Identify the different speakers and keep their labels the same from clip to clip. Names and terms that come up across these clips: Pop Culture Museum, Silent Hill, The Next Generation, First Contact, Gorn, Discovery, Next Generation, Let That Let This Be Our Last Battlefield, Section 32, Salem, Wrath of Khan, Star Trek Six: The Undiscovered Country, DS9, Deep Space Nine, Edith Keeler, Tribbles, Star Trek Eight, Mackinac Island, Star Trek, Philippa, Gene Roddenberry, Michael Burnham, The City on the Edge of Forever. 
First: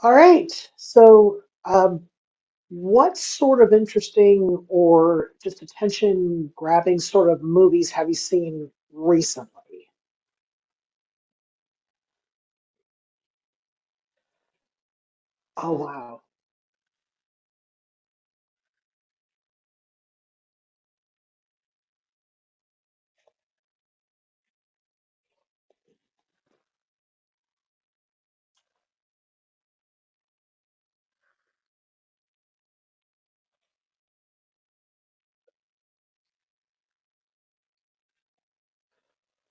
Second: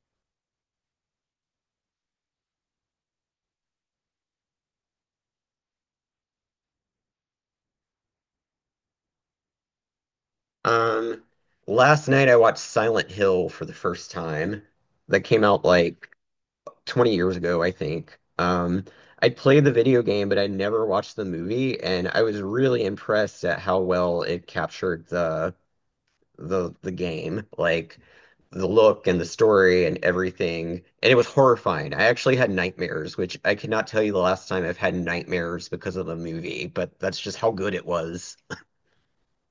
Speaker 1: All right. What sort of interesting or just attention grabbing sort of movies have you seen recently?
Speaker 2: Um, Last night I watched Silent Hill for the first time. That came out
Speaker 1: Oh,
Speaker 2: like
Speaker 1: wow.
Speaker 2: 20 years ago, I think. I played the video game, but I never watched the movie, and I was really impressed at how well it captured the game, like the look and the story and everything. And it was horrifying. I actually had nightmares, which I cannot tell you the last time I've had nightmares because of the movie, but that's just how good it was.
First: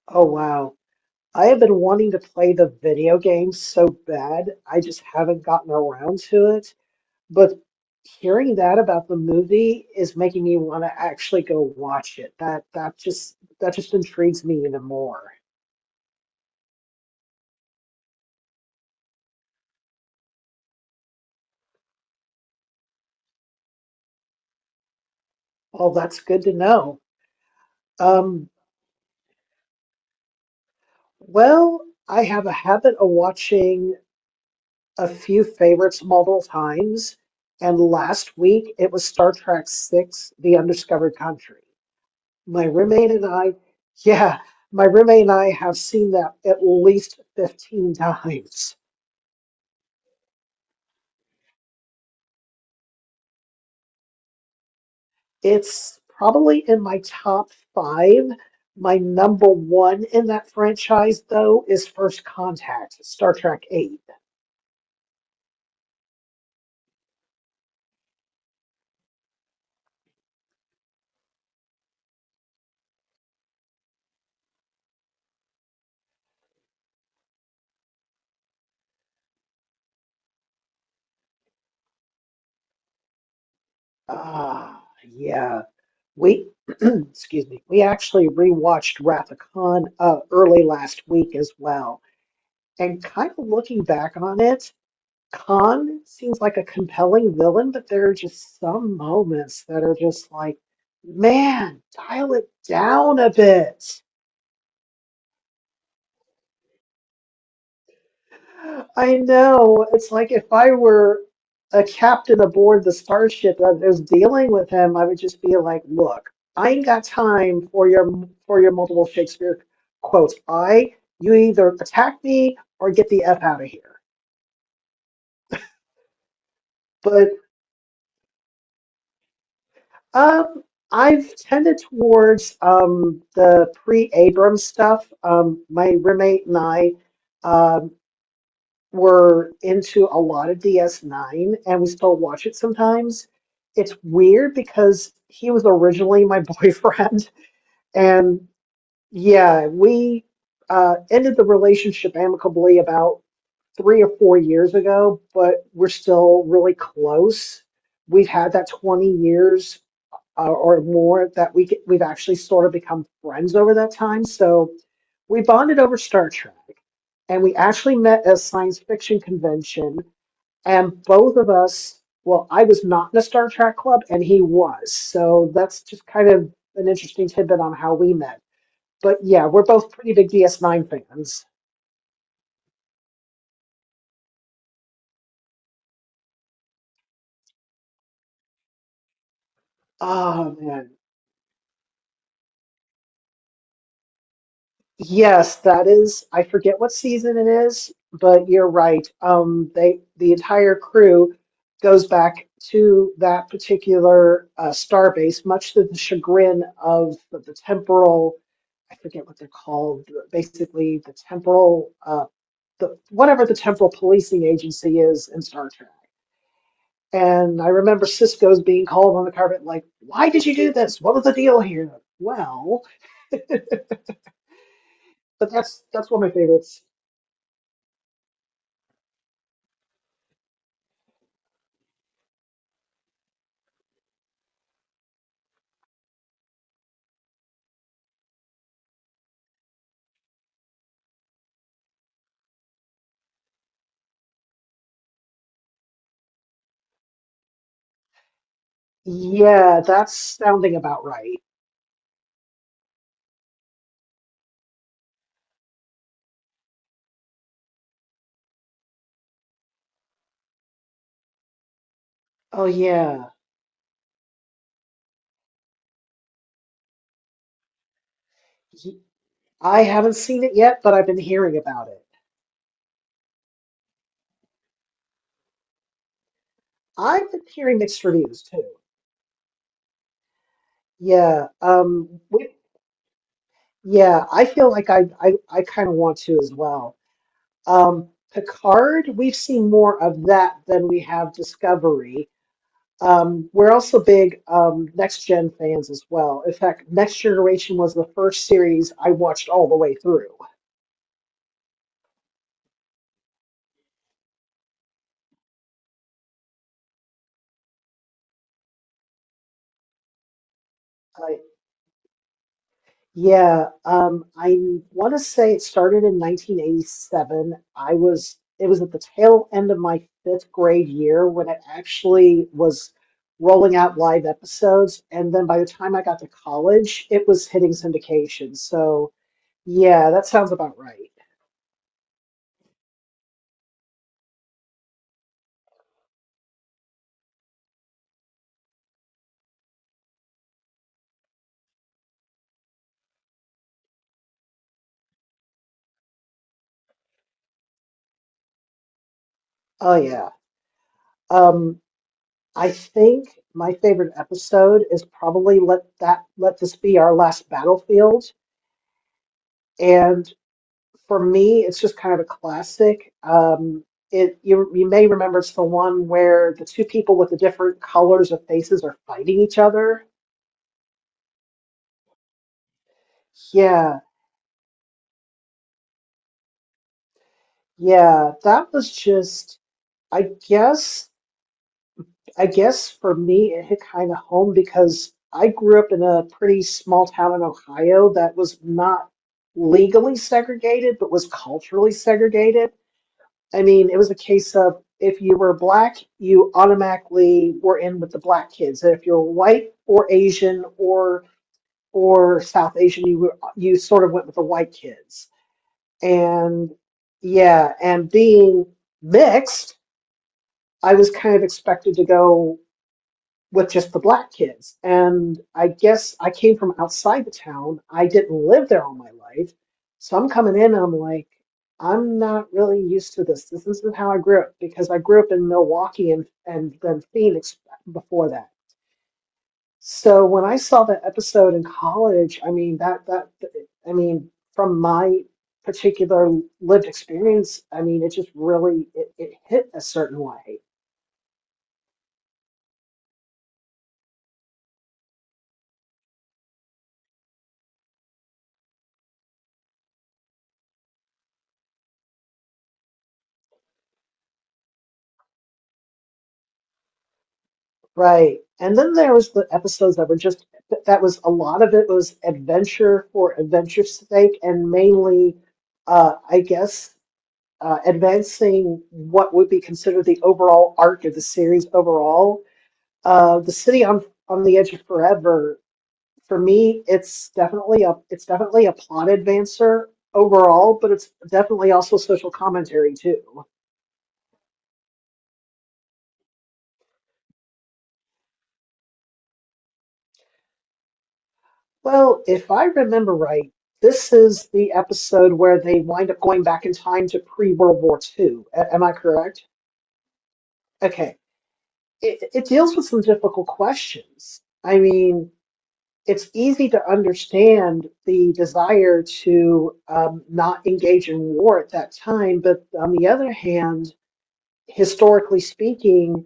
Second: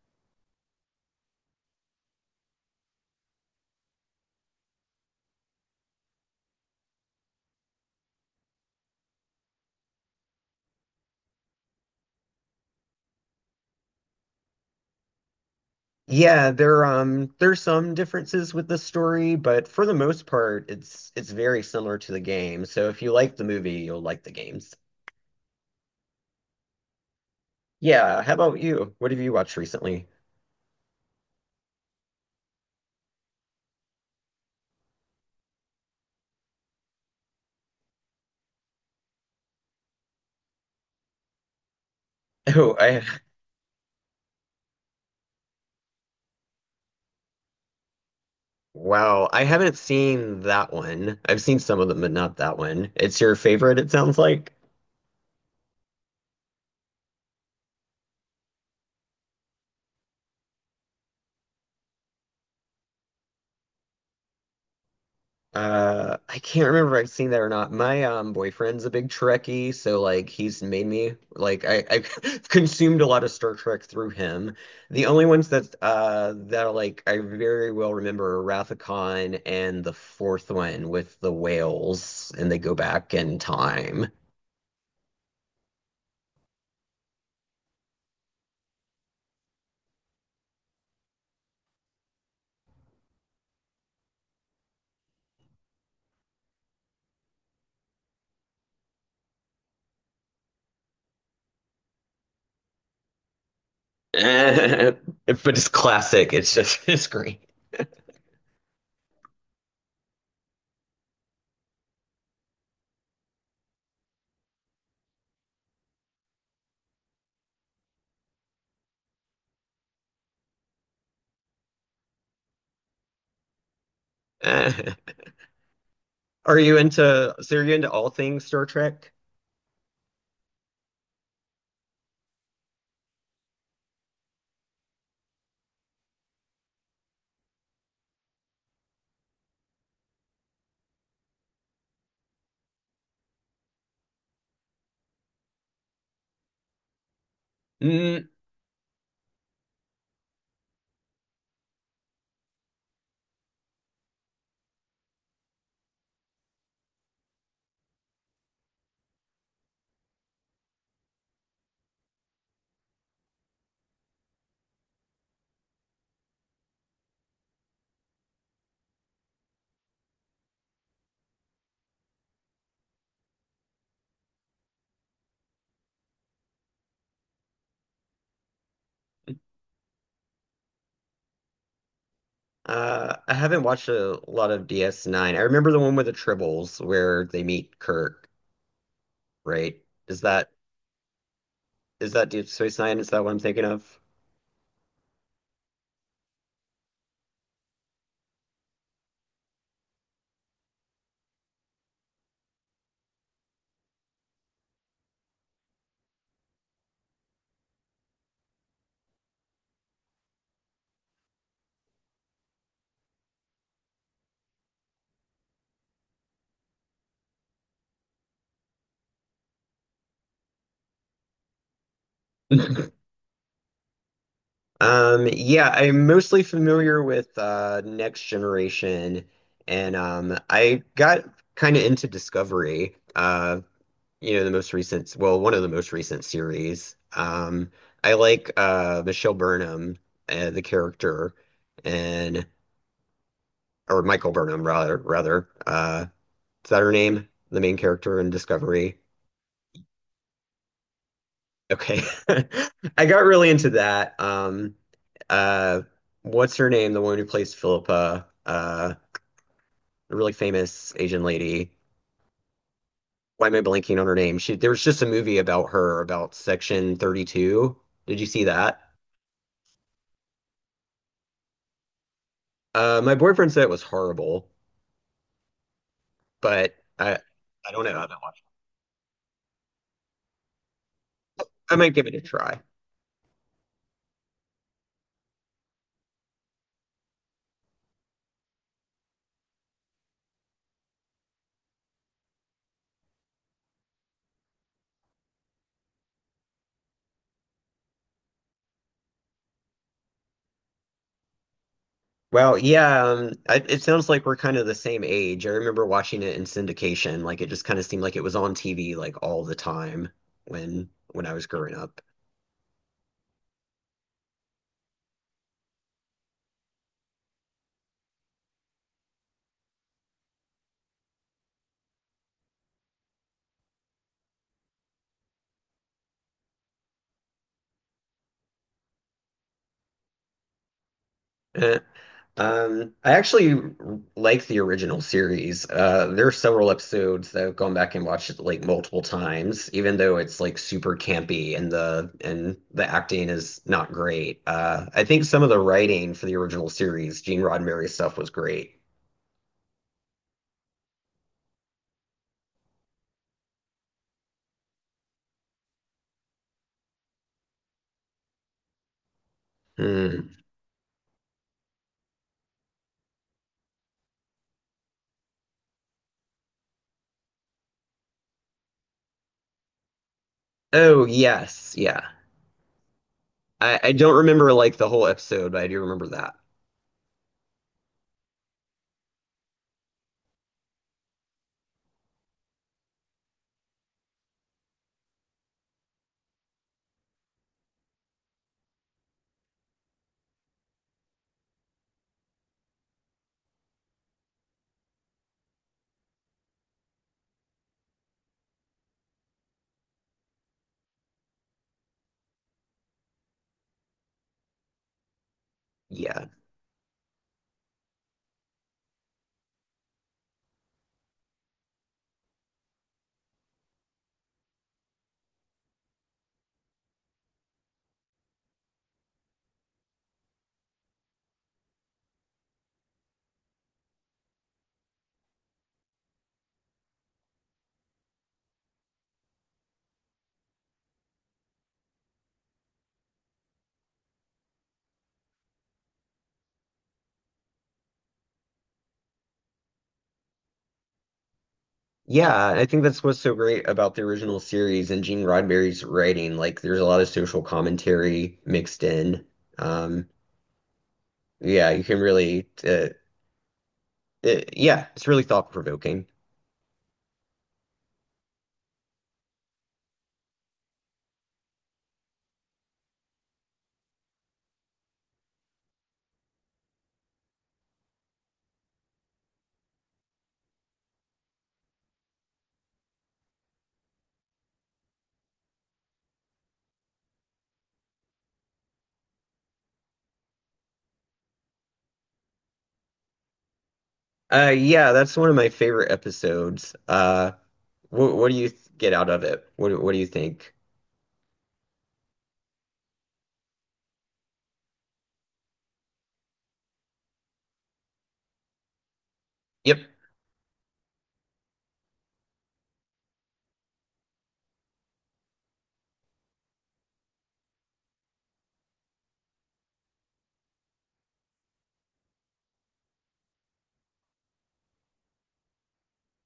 Speaker 1: Oh, wow. I have been wanting to play the video game so bad. I just haven't gotten around to it. But hearing that about the movie is making me want to actually go watch it. That just intrigues me even more.
Speaker 2: Yeah, there there's some differences with the story, but for the most part, it's very similar to the game. So if you like the movie, you'll like the games.
Speaker 1: Well, that's good to know.
Speaker 2: Yeah, how
Speaker 1: Um,
Speaker 2: about you? What have you watched recently?
Speaker 1: Well, I have a habit of watching a few favorites multiple times, and last week it was Star Trek Six: The Undiscovered Country. My
Speaker 2: Oh, I
Speaker 1: roommate and I, yeah, my roommate and I have seen that at least 15 times.
Speaker 2: wow, I haven't seen that one. I've seen some of them, but not that one. It's your favorite, it sounds like.
Speaker 1: It's probably in my top five. My number one in that franchise, though, is First Contact, Star Trek Eight.
Speaker 2: I can't remember if I've seen that or not. My boyfriend's a big Trekkie, so like he's made me like I've consumed a lot of Star Trek through him. The only ones that that like I very well remember are Wrath of Khan and the fourth one with the whales and they go back in time.
Speaker 1: Ah, yeah. We, excuse me, we actually rewatched Wrath of Khan early last week as well. And kind of looking back on it, Khan seems like a compelling villain, but there are just some moments that are just like, man, dial it down a bit.
Speaker 2: But it's classic. It's just it's great.
Speaker 1: I know. It's like if I were a captain aboard the starship that is dealing with him, I would just be like, "Look, I ain't got time for your multiple Shakespeare quotes. I you either attack me or get the f out of here."
Speaker 2: Are you
Speaker 1: But
Speaker 2: into are you into all things Star Trek?
Speaker 1: um, I've tended towards the pre-Abrams stuff. My roommate and I. um, were into a lot of DS9 and we still watch it sometimes. It's weird because he was originally my boyfriend and yeah, we ended the relationship amicably about 3 or 4 years ago, but we're still really close. We've had that 20 years or more that we get, we've actually sort of become friends over that time. So we bonded over Star Trek and we actually met at a science fiction convention and both of us, well, I was not in a Star Trek club and he was. So that's just kind of an interesting tidbit on how we met. But yeah, we're both pretty big DS9 fans.
Speaker 2: I haven't watched a lot of DS9. I remember the one with the Tribbles where they meet Kirk, right? Is that
Speaker 1: Oh man.
Speaker 2: is that Deep Space Nine? Is that what I'm thinking of?
Speaker 1: Yes, that is I forget what season it is, but you're right. They the entire crew goes back to that particular star much to the chagrin of the temporal I forget what they're called, basically the temporal the whatever the temporal policing agency is in Star Trek. And I remember Cisco's being called on the carpet, like, "Why did you do this? What was the deal here?" Well, but
Speaker 2: Yeah,
Speaker 1: that's
Speaker 2: I'm
Speaker 1: that's one of my
Speaker 2: mostly
Speaker 1: favorites.
Speaker 2: familiar with Next Generation and I got kind of into Discovery, you know, the most recent, well, one of the most recent series. I like Michelle Burnham, the character and or Michael Burnham rather. Is that her name? The main character in Discovery.
Speaker 1: Yeah, that's sounding about right.
Speaker 2: Okay. I got really into that. Uh, what's her name? The woman who plays Philippa, a really famous Asian lady.
Speaker 1: Oh yeah,
Speaker 2: Why am I blanking on her name? She, there was just a movie about her, about Section 32. Did you see that?
Speaker 1: He- I haven't seen it yet, but I've been hearing about it.
Speaker 2: My boyfriend said it was horrible, but I,
Speaker 1: I've been
Speaker 2: I
Speaker 1: hearing
Speaker 2: don't know. I
Speaker 1: mixed
Speaker 2: haven't watched
Speaker 1: reviews too.
Speaker 2: it.
Speaker 1: Yeah,
Speaker 2: I might give it
Speaker 1: um,
Speaker 2: a
Speaker 1: we,
Speaker 2: try.
Speaker 1: yeah, I feel like I kind of want to as well. Picard, we've seen more of that than we have Discovery. We're also big Next Gen fans as well. In fact, Next Generation was the first series I watched all the way through.
Speaker 2: Wow, yeah, I, it sounds like we're kind of the same age. I remember watching it in syndication. Like it just kind of seemed like it was on TV like all the time when I
Speaker 1: Uh,
Speaker 2: was growing up.
Speaker 1: yeah, I want to say it started in 1987. I was it was at the tail end of my fifth grade year when it actually was rolling out live episodes, and then by the time I got to college, it was hitting syndication. So. Yeah, that sounds about right.
Speaker 2: Eh. I actually like the original series. There are several episodes that I've gone back and watched it like multiple times, even though it's like super campy and the acting is not great. I think some of the writing for the original series, Gene Roddenberry stuff, was great.
Speaker 1: Oh yeah. Um, I think my favorite episode is probably Let This Be Our Last Battlefield.
Speaker 2: Hmm.
Speaker 1: And for me, it's just kind of a classic. It you may remember it's the one where the two people with the different colors of faces are fighting each other.
Speaker 2: Oh, yes, yeah. I
Speaker 1: Yeah,
Speaker 2: don't remember like the whole episode, but I do remember that.
Speaker 1: yeah, that was just I guess I guess for me, it hit kind of home because I grew up in a pretty small town in Ohio that was not legally segregated, but was culturally segregated. I mean, it was a case of if you were black, you automatically were in with the black kids, and if you were white or Asian or South Asian, you were, you sort of went with the white kids.
Speaker 2: Yeah.
Speaker 1: And yeah, and being mixed, I was kind of expected to go. With just the black kids. And I guess I came from outside the town. I didn't live there all my life. So I'm coming in and I'm like, I'm not really used to this. This isn't how I grew up because I grew up in Milwaukee and then Phoenix before that. So when I saw that episode in college, I mean that that I mean from my particular lived experience, I mean it just really it hit a certain way.
Speaker 2: Yeah, I think that's what's so great about the original series and Gene Roddenberry's writing. Like, there's a lot of social commentary mixed in. Um, yeah, you can really, yeah, it's really thought-provoking.
Speaker 1: Right. And then there was the episodes that were just that was a lot of it was adventure for adventure's sake and mainly I guess advancing what would be considered the overall arc of the series overall. The City on the Edge of Forever, for me, it's definitely a plot advancer overall, but it's definitely also social commentary too.
Speaker 2: Yeah, that's one of my favorite episodes. What do you get out of it? What what do you think?
Speaker 1: Well, if I remember right, this is the episode where they wind up going back in time to pre-World War II. A- am I correct?
Speaker 2: Yep.
Speaker 1: Okay. It deals with some difficult questions. I mean, it's easy to understand the desire to not engage in war at that time, but on the other hand, historically speaking,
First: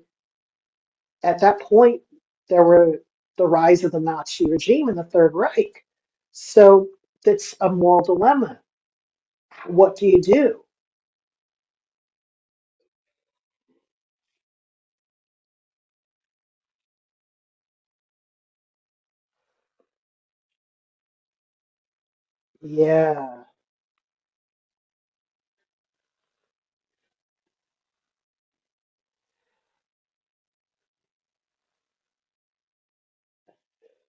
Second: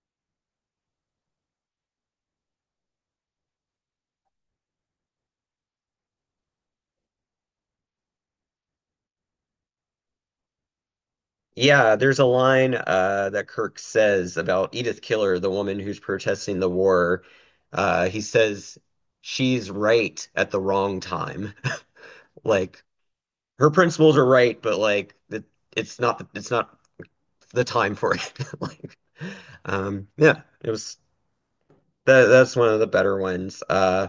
Speaker 1: at that point, there were the rise of the Nazi regime and the Third Reich. So that's a moral dilemma. What do you do?
Speaker 2: Yeah, there's a line that Kirk says about Edith Keeler, the woman who's protesting the war. He says she's right at the wrong time. Like
Speaker 1: Yeah.
Speaker 2: her principles are right, but it's not it's not the time for it. Like, yeah, it was that's one of the better ones.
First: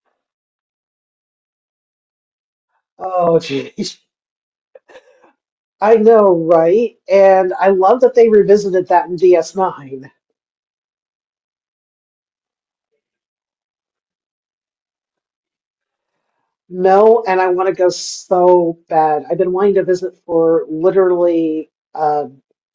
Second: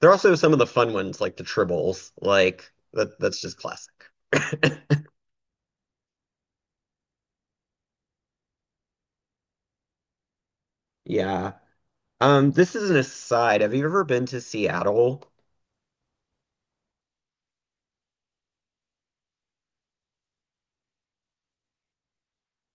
Speaker 2: There are also some of the fun ones like the tribbles. Like that
Speaker 1: Oh,
Speaker 2: that's just classic.
Speaker 1: geez. I know, right? And I love that they revisited that in DS9.
Speaker 2: Yeah. This is an aside. Have you ever been to Seattle?
Speaker 1: No, and I want to go so bad. I've been wanting to visit for literally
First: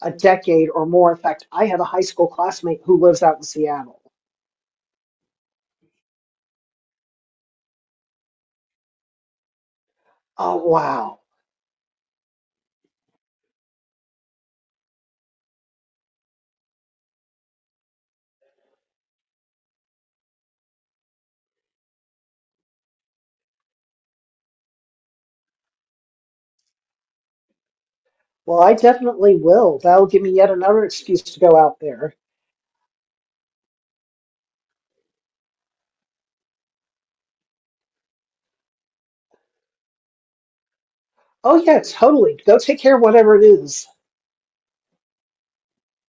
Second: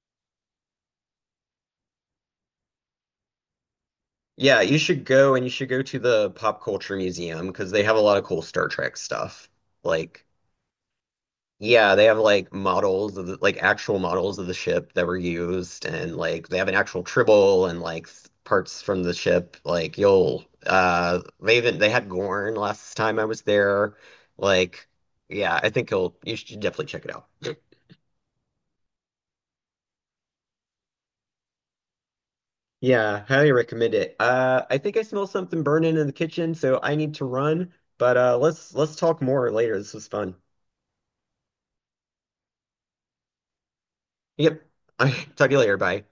Speaker 1: a decade or more. In fact, I have a high school classmate who lives out in Seattle.
Speaker 2: Yeah, you should go and you should go to the Pop Culture Museum because they have a lot of cool Star Trek stuff. Like,
Speaker 1: Oh, wow.
Speaker 2: yeah, they have like models of the, like actual models of the ship that were used, and like they have an actual Tribble and like parts from the ship. Like, you'll they even they had Gorn last time I was there. Like, yeah, I think you should definitely check it out.
Speaker 1: Well, I definitely will. That'll give me yet another excuse to go out there.
Speaker 2: Yeah, highly recommend it. I think I smell something burning in the kitchen, so I need to run. But let's talk more later. This was fun.
Speaker 1: Oh, yeah, totally. Go take care of whatever it is.
Speaker 2: Yep. Talk to you later. Bye.